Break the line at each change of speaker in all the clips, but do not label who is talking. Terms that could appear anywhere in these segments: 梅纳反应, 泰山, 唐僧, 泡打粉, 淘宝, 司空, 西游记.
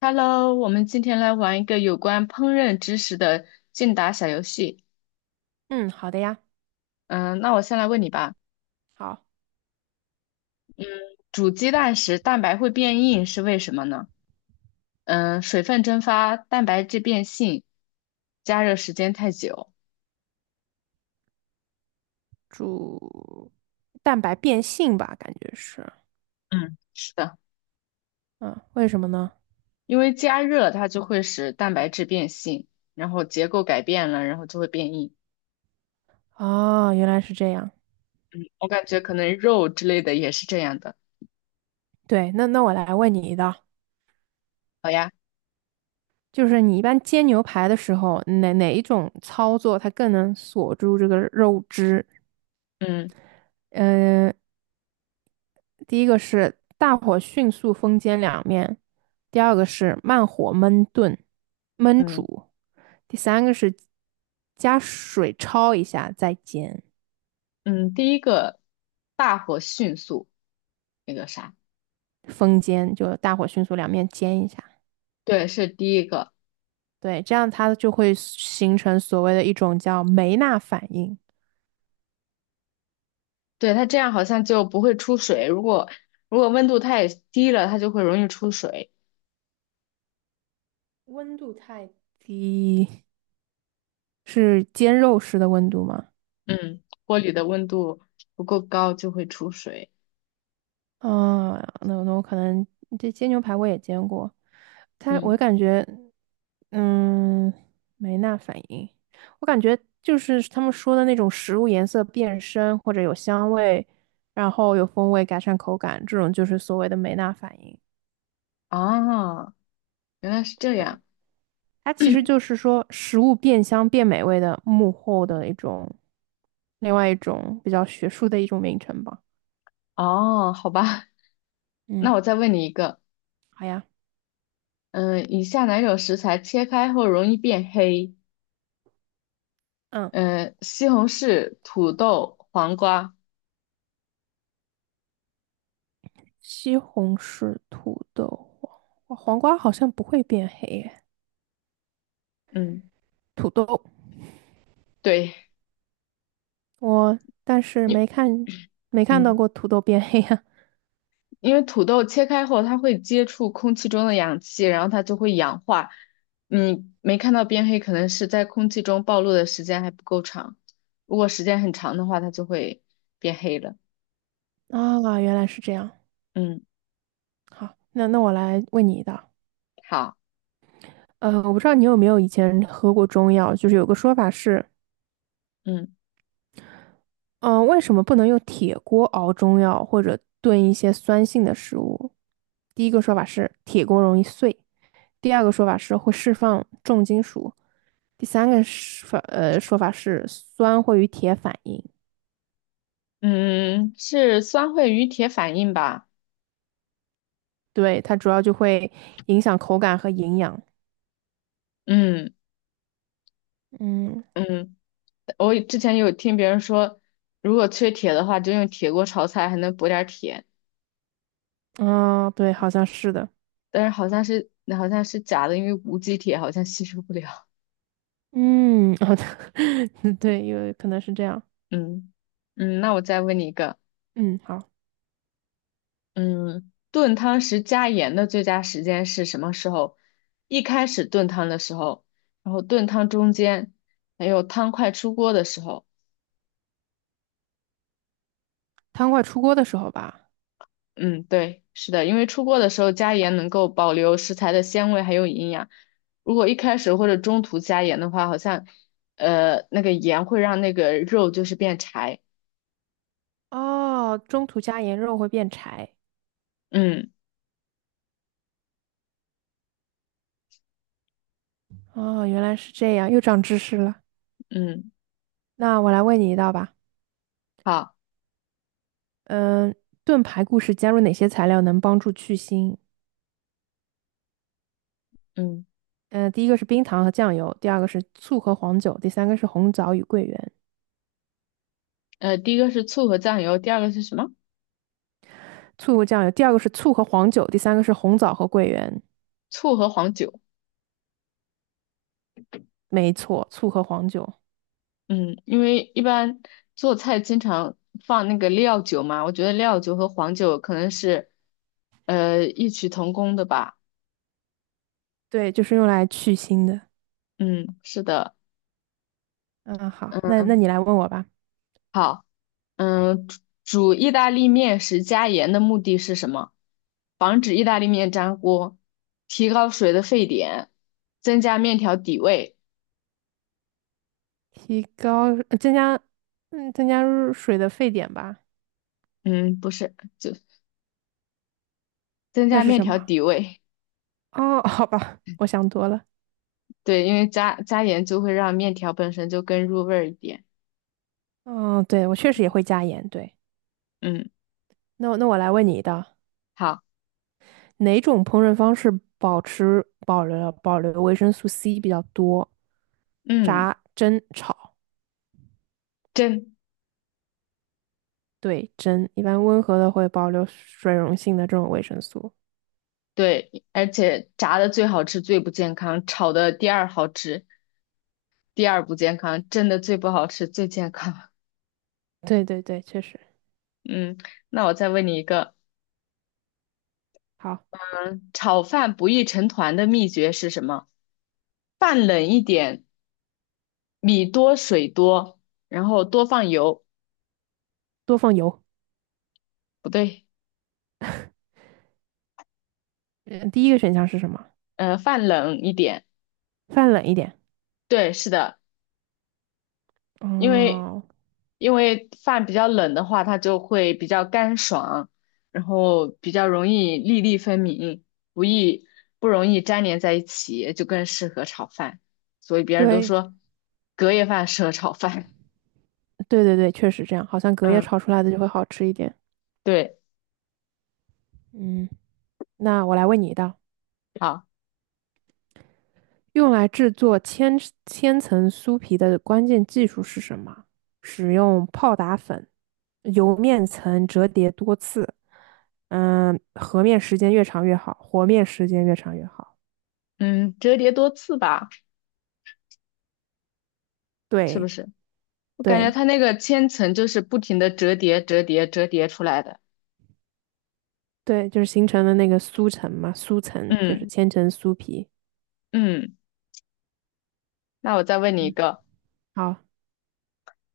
Hello，我们今天来玩一个有关烹饪知识的竞答小游戏。
嗯，好的呀，
嗯，那我先来问你吧，
好，
煮鸡蛋时蛋白会变硬是为什么呢？水分蒸发，蛋白质变性，加热时间太久。
煮蛋白变性吧，感觉是，
嗯，是的，
嗯，为什么呢？
因为加热它就会使蛋白质变性，然后结构改变了，然后就会变硬。
哦，原来是这样。
我感觉可能肉之类的也是这样的。
对，那我来问你一道，就是你一般煎牛排的时候，哪一种操作它更能锁住这个肉汁？
嗯
嗯，第一个是大火迅速封煎两面，第二个是慢火焖炖、焖
嗯
煮，第三个是加水焯一下再煎。
嗯，第一个大火迅速那个啥，
风煎，就大火迅速两面煎一下。
对，是第一个。
对，这样它就会形成所谓的一种叫梅纳反应。
对，它这样好像就不会出水。如果温度太低了，它就会容易出水。
温度太低是煎肉时的温度吗？
嗯，锅里的温度不够高就会出水。
啊，那我可能这煎牛排我也煎过，它我
嗯。
感觉，嗯，梅纳反应，我感觉就是他们说的那种食物颜色变深或者有香味，然后有风味改善口感，这种就是所谓的梅纳反应。
啊，原来是这
对，
样。
它其实就是说食物变香变美味的幕后的一种，另外一种比较学术的一种名称吧。
哦，好吧，
嗯，
那我再问你一个。
好呀，
嗯，以下哪种食材切开后容易变黑？
嗯，
嗯，西红柿、土豆、黄瓜。
西红柿、土豆、黄瓜，黄瓜好像不会变黑耶。
嗯，
土豆，
对，
我但是
你，
没看到过
嗯。
土豆变黑呀。
因为土豆切开后，它会接触空气中的氧气，然后它就会氧化。你没看到变黑，可能是在空气中暴露的时间还不够长。如果时间很长的话，它就会变黑了。
啊，原来是这样。
嗯。
好，那我来问你一道。
好。
我不知道你有没有以前喝过中药，就是有个说法是，
嗯
为什么不能用铁锅熬中药或者炖一些酸性的食物？第一个说法是铁锅容易碎，第二个说法是会释放重金属，第三个是法呃说法是酸会与铁反应，
嗯，是酸会与铁反应吧？
对，它主要就会影响口感和营养。
嗯。
嗯，
嗯，我之前有听别人说，如果缺铁的话，就用铁锅炒菜还能补点儿铁，
啊、对，好像是的。
但是好像是假的，因为无机铁好像吸收不了。
嗯，好的，对，有可能是这样。
嗯。那我再问你一个。
嗯，好，
嗯，炖汤时加盐的最佳时间是什么时候？一开始炖汤的时候，然后炖汤中间，还有汤快出锅的时候。
汤快出锅的时候吧。
嗯，对，是的，因为出锅的时候加盐能够保留食材的鲜味还有营养。如果一开始或者中途加盐的话，好像那个盐会让那个肉就是变柴。
哦，中途加盐肉会变柴。
嗯
哦，原来是这样，又长知识了。
嗯。
那我来问你一道吧。
好。
嗯，炖排骨时加入哪些材料能帮助去腥？
嗯
嗯，第一个是冰糖和酱油，第二个是醋和黄酒，第三个是红枣与桂圆。
第一个是醋和酱油，第二个是什么？
醋和酱油，第二个是醋和黄酒，第三个是红枣和桂圆。
醋和黄酒。
没错，醋和黄酒，
嗯，因为一般做菜经常放那个料酒嘛，我觉得料酒和黄酒可能是异曲同工的吧。
对，就是用来去腥的。
嗯，是的。
嗯，好，那
嗯，
那你来问我吧。
好。嗯，煮煮意大利面时加盐的目的是什么？防止意大利面粘锅，提高水的沸点，增加面条底味。
提高，呃增加，增加入水的沸点吧。
嗯，不是，就增
那
加
是
面
什
条
么？
底味。
哦，好吧，我想多了。
对，因为加盐就会让面条本身就更入味儿一点。
嗯，对，我确实也会加盐，对。
嗯，
那我来问你一道，
好。
哪种烹饪方式保留维生素 C 比较多？
嗯。
炸、蒸、炒，
真
对，蒸，一般温和的会保留水溶性的这种维生素。
对，而且炸的最好吃，最不健康；炒的第二好吃，第二不健康；蒸的最不好吃，最健康。
对对对，确实。
嗯，那我再问你一个，
好，
炒饭不易成团的秘诀是什么？饭冷一点，米多水多，然后多放油，
多放油。
不对，
嗯，第一个选项是什么？
饭冷一点，
放冷一点。
对，是的，因为
哦，
因为饭比较冷的话，它就会比较干爽，然后比较容易粒粒分明，不易不容易粘连在一起，就更适合炒饭。所以别人都
对
说隔夜饭适合炒饭。
对对对，确实这样，好像 隔夜
嗯，
炒出来的就会好吃一点。
对，
嗯，那我来问你一道。
好，
用来制作千层酥皮的关键技术是什么？使用泡打粉，由面层折叠多次。嗯，和面时间越长越好，和面时间越长越好。
嗯，折叠多次吧，是不
对
是？我感觉
对
它那个千层就是不停的折叠、折叠、折叠出来的。
对，就是形成的那个酥层嘛，酥层就是
嗯。
千层酥皮。
嗯，那我再问你一个。
好，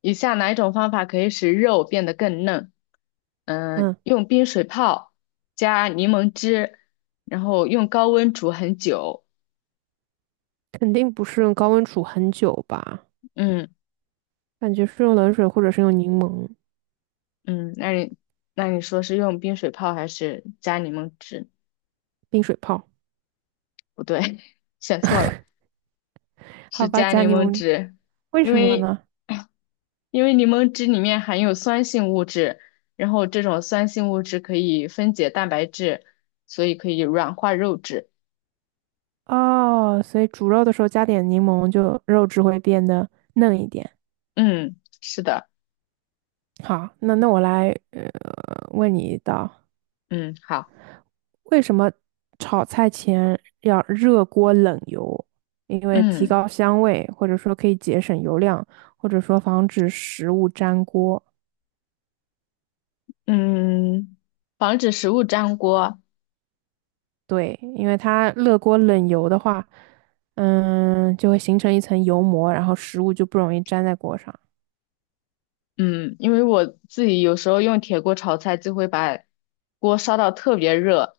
以下哪一种方法可以使肉变得更嫩？嗯，
嗯，
用冰水泡，加柠檬汁，然后用高温煮很久。
肯定不是用高温煮很久吧？
嗯。
感觉是用冷水或者是用柠檬
嗯，那你那你说是用冰水泡还是加柠檬汁？
冰水泡。
不对，选错了，
好
是
吧，
加
加
柠
柠
檬
檬，
汁，
为
因
什么
为
呢？
因为柠檬汁里面含有酸性物质，然后这种酸性物质可以分解蛋白质，所以可以软化肉质。
哦，所以煮肉的时候加点柠檬，就肉质会变得嫩一点。
嗯，是的。
好，那我来问你一道，
嗯，好。
为什么炒菜前要热锅冷油？因为提
嗯。
高香味，或者说可以节省油量，或者说防止食物粘锅。
嗯，防止食物粘锅。
对，因为它热锅冷油的话，嗯，就会形成一层油膜，然后食物就不容易粘在锅上。
嗯，因为我自己有时候用铁锅炒菜，就会把锅烧到特别热，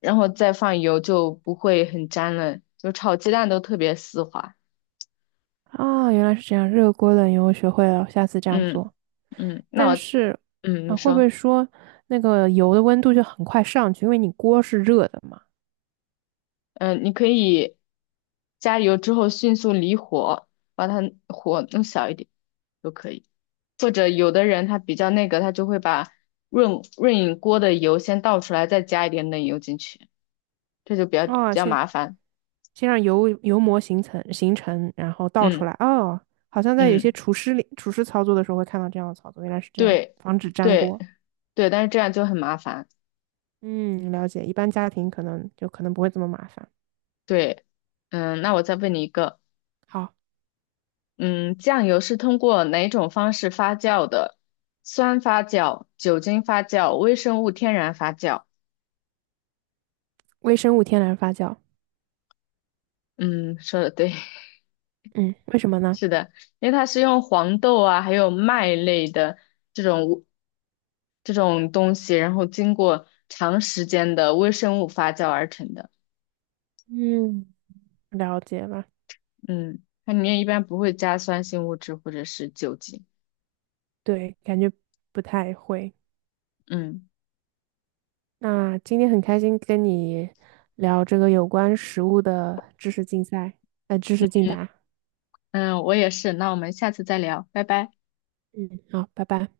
然后再放油就不会很粘了，就炒鸡蛋都特别丝滑。
啊、原来是这样，热锅冷油我学会了，我下次这样
嗯。
做。
嗯，那
但
我。
是
嗯，
啊，
你
会不会
说。
说那个油的温度就很快上去，因为你锅是热的嘛？
你可以加油之后迅速离火，把它火弄小一点都可以。或者有的人他比较那个，他就会把润饮锅的油先倒出来，再加一点冷油进去，这就比较比
哦，
较
先
麻烦。
先让油膜形成，然后倒出
嗯。
来。哦，好像在有些
嗯，
厨师操作的时候会看到这样的操作，原来是这样，
对
防止粘
对
锅。
对，但是这样就很麻烦。
嗯，了解。一般家庭可能不会这么麻烦。
对。那我再问你一个。
好，
嗯，酱油是通过哪种方式发酵的？酸发酵、酒精发酵、微生物天然发酵？
微生物天然发酵。
嗯，说的对，
嗯，为什么呢？
是的，因为它是用黄豆啊，还有麦类的这种这种东西，然后经过长时间的微生物发酵而成的。
嗯，了解了，
嗯，它里面一般不会加酸性物质或者是酒精。
对，感觉不太会。
嗯。
那今天很开心跟你聊这个有关食物的知识竞答。
嗯，我也是。那我们下次再聊，拜拜。
嗯，好，拜拜。